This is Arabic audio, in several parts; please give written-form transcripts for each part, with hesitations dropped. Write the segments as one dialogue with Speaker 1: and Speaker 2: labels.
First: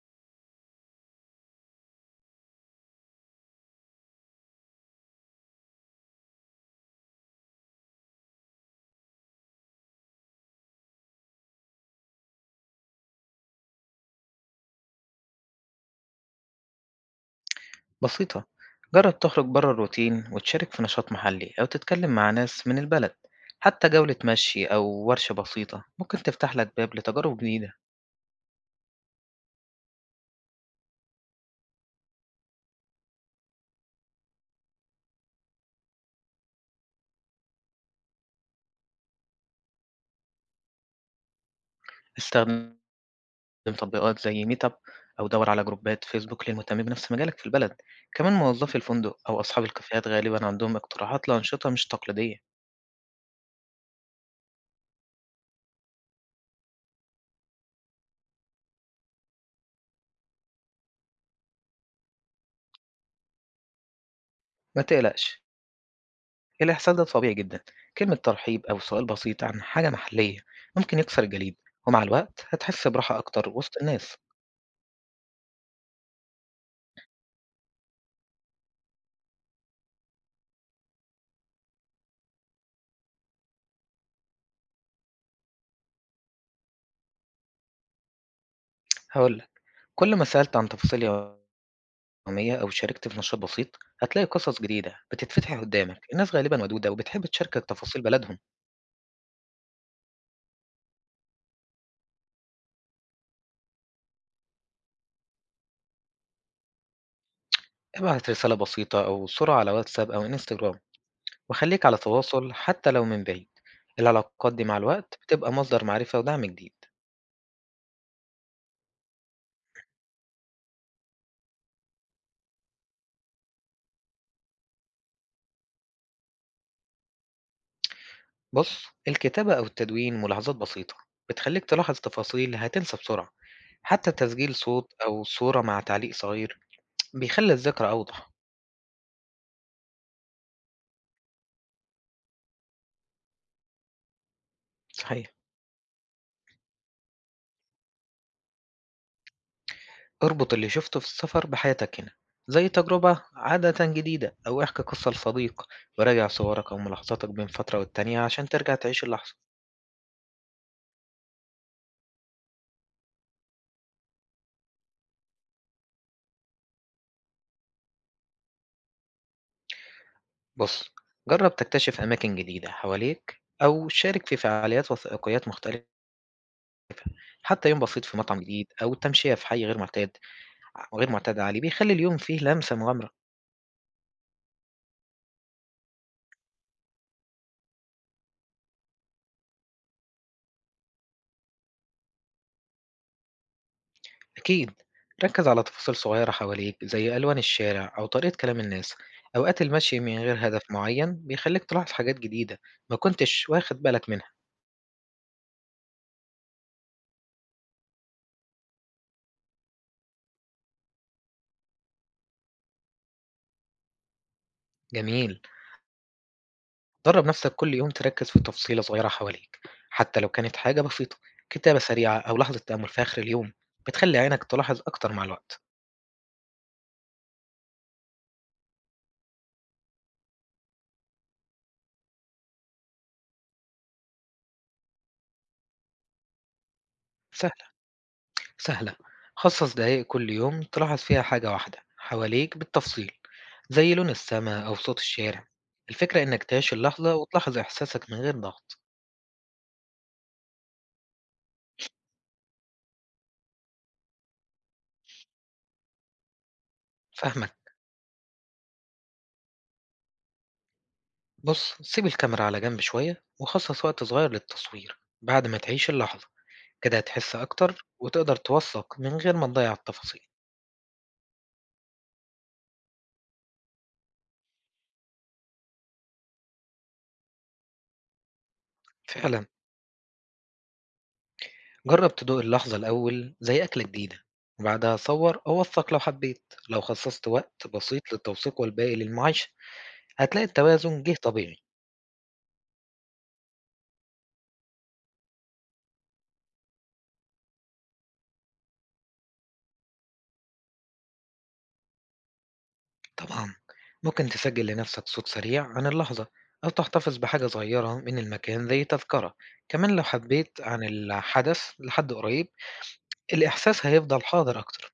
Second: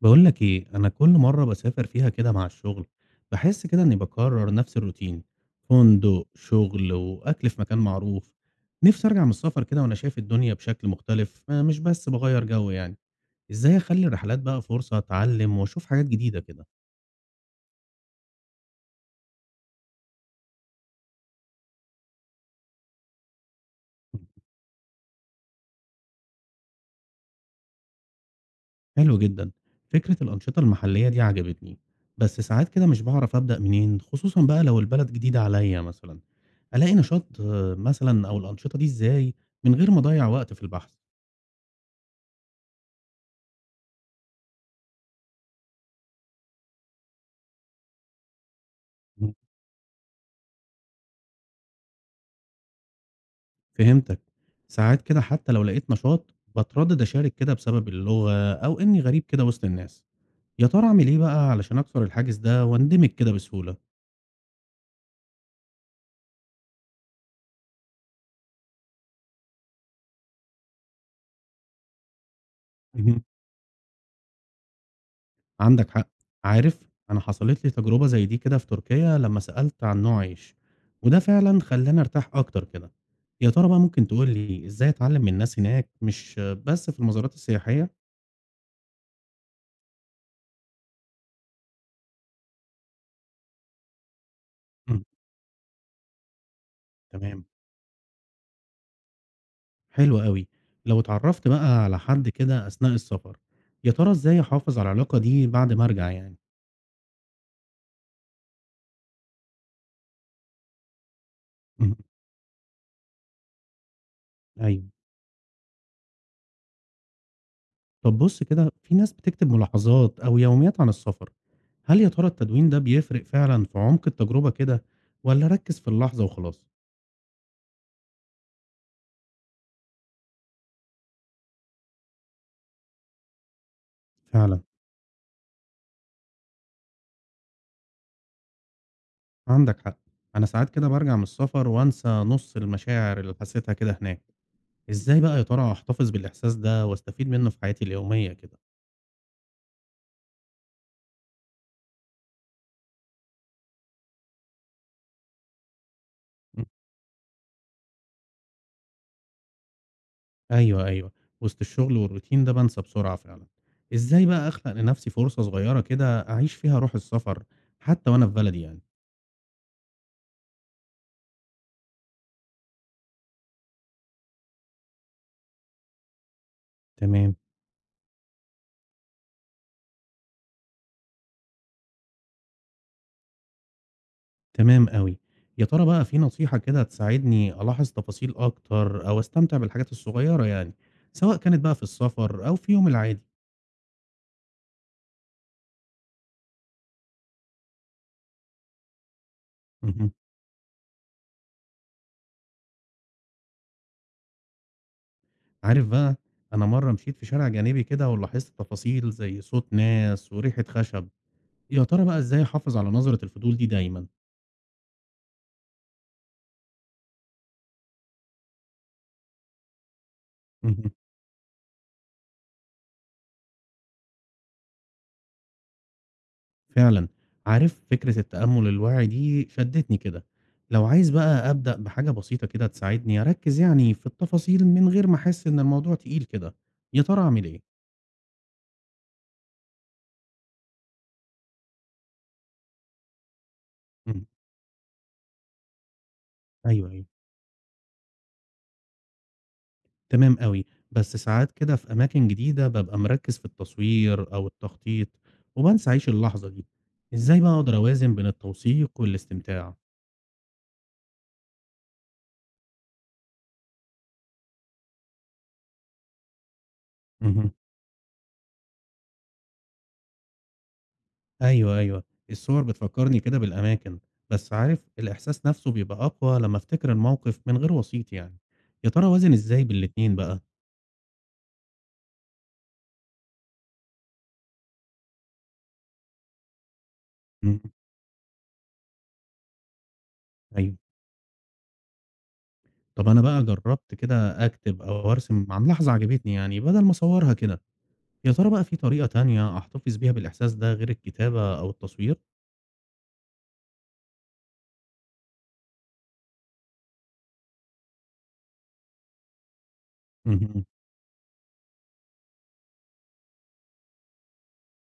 Speaker 1: بقول لك ايه، انا كل مره بسافر فيها كده مع الشغل بحس كده اني بكرر نفس الروتين. فندق، شغل، واكل في مكان معروف. نفسي ارجع من السفر كده وانا شايف الدنيا بشكل مختلف، آه، مش بس بغير جو يعني. ازاي اخلي الرحلات بقى فرصه اتعلم واشوف حاجات جديده كده؟
Speaker 2: بسيطة. جرب تخرج بره الروتين وتشارك في نشاط محلي أو تتكلم مع ناس من البلد. حتى جولة مشي أو ورشة بسيطة ممكن تفتح لك باب لتجارب جديدة.
Speaker 1: حلو جدا، فكره الانشطه المحليه دي عجبتني. بس ساعات كده مش بعرف ابدا منين، خصوصا بقى لو البلد جديده عليا مثلا. الاقي نشاط، آه، مثلا او الانشطه دي ازاي، من غير ما اضيع وقت في البحث؟
Speaker 2: استخدم تطبيقات زي ميت أب، أو دور على جروبات فيسبوك للمهتمين بنفس مجالك في البلد. كمان موظفي الفندق أو أصحاب الكافيهات غالبا عندهم اقتراحات لأنشطة مش تقليدية.
Speaker 1: فهمتك. ساعات كده حتى لو لقيت نشاط، باتردد أشارك كده بسبب اللغة أو إني غريب كده وسط الناس. يا ترى أعمل إيه بقى علشان أكسر الحاجز ده واندمج كده بسهولة؟
Speaker 2: ما تقلقش، الإحساس ده طبيعي جدا. كلمة ترحيب أو سؤال بسيط عن حاجة محلية ممكن يكسر الجليد، ومع الوقت هتحس براحة
Speaker 1: مهم.
Speaker 2: أكتر وسط الناس.
Speaker 1: عندك حق. عارف، أنا حصلت لي تجربة زي دي كده في تركيا لما سألت عن نوع عيش، وده فعلا خلاني أرتاح أكتر كده. يا ترى بقى ممكن تقول لي إزاي أتعلم من الناس هناك مش بس في المزارات السياحية؟
Speaker 2: هقول، كل ما سألت عن تفاصيل يومية أو شاركت في نشاط بسيط، هتلاقي قصص جديدة
Speaker 1: مم.
Speaker 2: بتتفتح قدامك. الناس غالبا ودودة وبتحب
Speaker 1: تمام.
Speaker 2: تشاركك تفاصيل بلدهم.
Speaker 1: حلو أوي. لو اتعرّفت بقى على حد كده أثناء السفر، يا ترى إزاي أحافظ على العلاقة دي بعد ما أرجع يعني؟
Speaker 2: ابعت رسالة بسيطة أو صورة على واتساب أو انستجرام، وخليك
Speaker 1: اهم.
Speaker 2: على تواصل حتى لو من بعيد. العلاقات دي مع
Speaker 1: أيوه.
Speaker 2: الوقت بتبقى مصدر معرفة ودعم جديد.
Speaker 1: طب بُص كده، في ناس بتكتب ملاحظات أو يوميات عن السفر، هل يا ترى التدوين ده بيفرق فعلًا في عمق التجربة كده والّا ركّز في اللحظة وخلاص؟
Speaker 2: بص، الكتابة أو التدوين ملاحظات بسيطة بتخليك تلاحظ تفاصيل هتنسى بسرعة. حتى تسجيل
Speaker 1: فعلًا.
Speaker 2: صوت أو صورة مع تعليق صغير بيخلي الذكرى أوضح.
Speaker 1: عندك حق. أنا ساعات كده بارجع من السفر وأنسى نُص المشاعر اللي حسيتها كده هناك. إزاي
Speaker 2: صحيح،
Speaker 1: بقى يا ترى أحتفظ بالإحساس ده واستفيد منه في حياتي اليومية كده؟
Speaker 2: اربط اللي شفته في السفر بحياتك هنا، زي تجربة عادة جديدة أو احكي قصة لصديق. وراجع صورك أو ملاحظاتك بين فترة والتانية عشان ترجع تعيش اللحظة.
Speaker 1: أيوه، أيوه. وسط الشغل والروتين ده بانسى بسرعة فعلًا. إزاي بقى أخلق لنفسي فرصة صغيرة كده أعيش فيها روح السفر، حتى وأنا في بلدي يعني؟
Speaker 2: بص، جرب تكتشف أماكن جديدة حواليك أو شارك في فعاليات وثائقيات مختلفة.
Speaker 1: تمام.
Speaker 2: حتى يوم بسيط في مطعم جديد أو تمشية في حي غير معتاد عليه بيخلي اليوم فيه لمسة مغامرة.
Speaker 1: تمام أوي. يا ترى بقى في نصيحة كده تساعدني ألاحظ تفاصيل أكتر أو أستمتع بالحاجات الصغيرة يعني، سواء كانت بقى في السفر أو في يومي العادي؟
Speaker 2: أكيد، ركز على تفاصيل صغيرة حواليك زي ألوان الشارع أو طريقة كلام الناس. أوقات المشي
Speaker 1: اهم.
Speaker 2: من غير هدف معين بيخليك تلاحظ حاجات جديدة ما كنتش واخد بالك منها.
Speaker 1: عارف بقى، أنا مرّة مشيت في شارع جانبي كده ولاحظت تفاصيل زي صوت ناس وريحة خشب. يا ترى بقى إزاي أحافظ على نظرة الفضول دي دايمًا؟
Speaker 2: جميل، درب نفسك كل يوم تركز في تفصيلة صغيرة حواليك، حتى لو كانت حاجة
Speaker 1: اهم.
Speaker 2: بسيطة. كتابة سريعة أو لحظة تأمل في آخر اليوم بتخلي عينك تلاحظ أكتر مع الوقت.
Speaker 1: فعلًا. عارف فكرة التأمُّل الواعي دي شدّتني كده، لو عايز بقى أبدأ بحاجة بسيطة كده تساعدني أركّز يعني في التفاصيل من غير ما أحس إن الموضوع تقيل كده، يا ترى أعمل
Speaker 2: سهل
Speaker 1: إيه؟
Speaker 2: سهلة خصص دقايق كل يوم تلاحظ فيها حاجة واحدة حواليك بالتفصيل، زي لون
Speaker 1: إمم.
Speaker 2: السماء أو صوت الشارع. الفكرة إنك تعيش
Speaker 1: أيوه، أيوه،
Speaker 2: اللحظة وتلاحظ إحساسك من غير ضغط.
Speaker 1: تمام أوي، بس ساعات كده في أماكن جديدة بابقى مركّز في التصوير أو التخطيط وبانسى أعيش اللحظة دي. إزاي بقى
Speaker 2: فهمك.
Speaker 1: أقدر أوازن بين التوثيق والاستمتاع؟
Speaker 2: بص، سيب الكاميرا على جنب شوية وخصص وقت صغير للتصوير بعد ما تعيش اللحظة. كده هتحس
Speaker 1: اهم.
Speaker 2: أكتر وتقدر توثق من غير ما تضيع التفاصيل.
Speaker 1: أيوه، أيوه، الصور بتفكّرني كده بالأماكن، بس عارف الإحساس نَفْسه بيبقى أقوى لمّا أفتكر الموقف من غير وسيط يعني، يا ترى أوازن
Speaker 2: فعلا،
Speaker 1: إزاي بين الاتنين بقى؟
Speaker 2: جرب تدوق اللحظة الأول زي أكلة جديدة، وبعدها صور أو وثق لو حبيت. لو خصصت
Speaker 1: إمم.
Speaker 2: وقت بسيط للتوثيق والباقي للمعايشة، هتلاقي
Speaker 1: أيوه.
Speaker 2: التوازن جه طبيعي.
Speaker 1: طَب أنا بقى جرّبت كده أكتب أو أرسم عن لحظة عجبتني يعني بدل ما أصوّرها كده، يا ترى بقى في طريقة تانية أحتفظ بيها بالإحساس ده غير الكتابة أو التصوير؟
Speaker 2: طبعا، ممكن تسجل لنفسك صوت سريع عن اللحظة، أو تحتفظ بحاجة صغيرة من المكان زي تذكرة. كمان لو حبيت
Speaker 1: اهم.
Speaker 2: عن الحدث لحد قريب، الإحساس هيفضل حاضر أكتر.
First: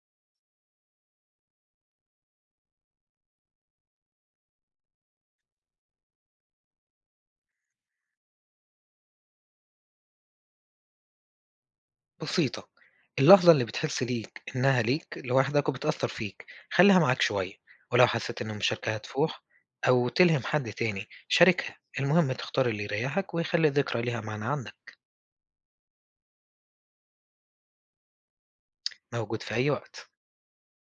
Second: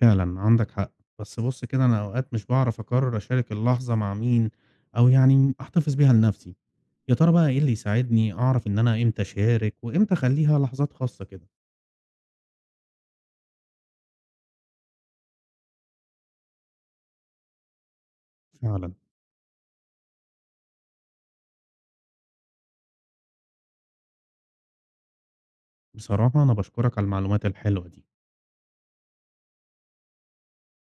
Speaker 1: فعلًا عندك حق. بس بُص كده أنا أوقات مش باعرف أقرّر أشارك اللحظة مع مين أو يعني أحتفظ بيها لنَفْسي. يا ترى بقى إيه اللي يساعدني أعرف إن أنا إمتى أشارك وإمتى أخليها لحظات خاصة كده؟
Speaker 2: بسيطة. اللحظة اللي بتحس ليك إنها ليك لوحدك وبتأثر فيك، خليها معاك شوية. ولو حسيت إن
Speaker 1: فعلا،
Speaker 2: المشاركة هتفوح أو تلهم حد تاني، شاركها. المهم تختار اللي يريحك ويخلي الذكرى ليها معنى عندك.
Speaker 1: بصراحة أنا باشكرك على المعلومات الحلوة دي.
Speaker 2: موجود في أي وقت.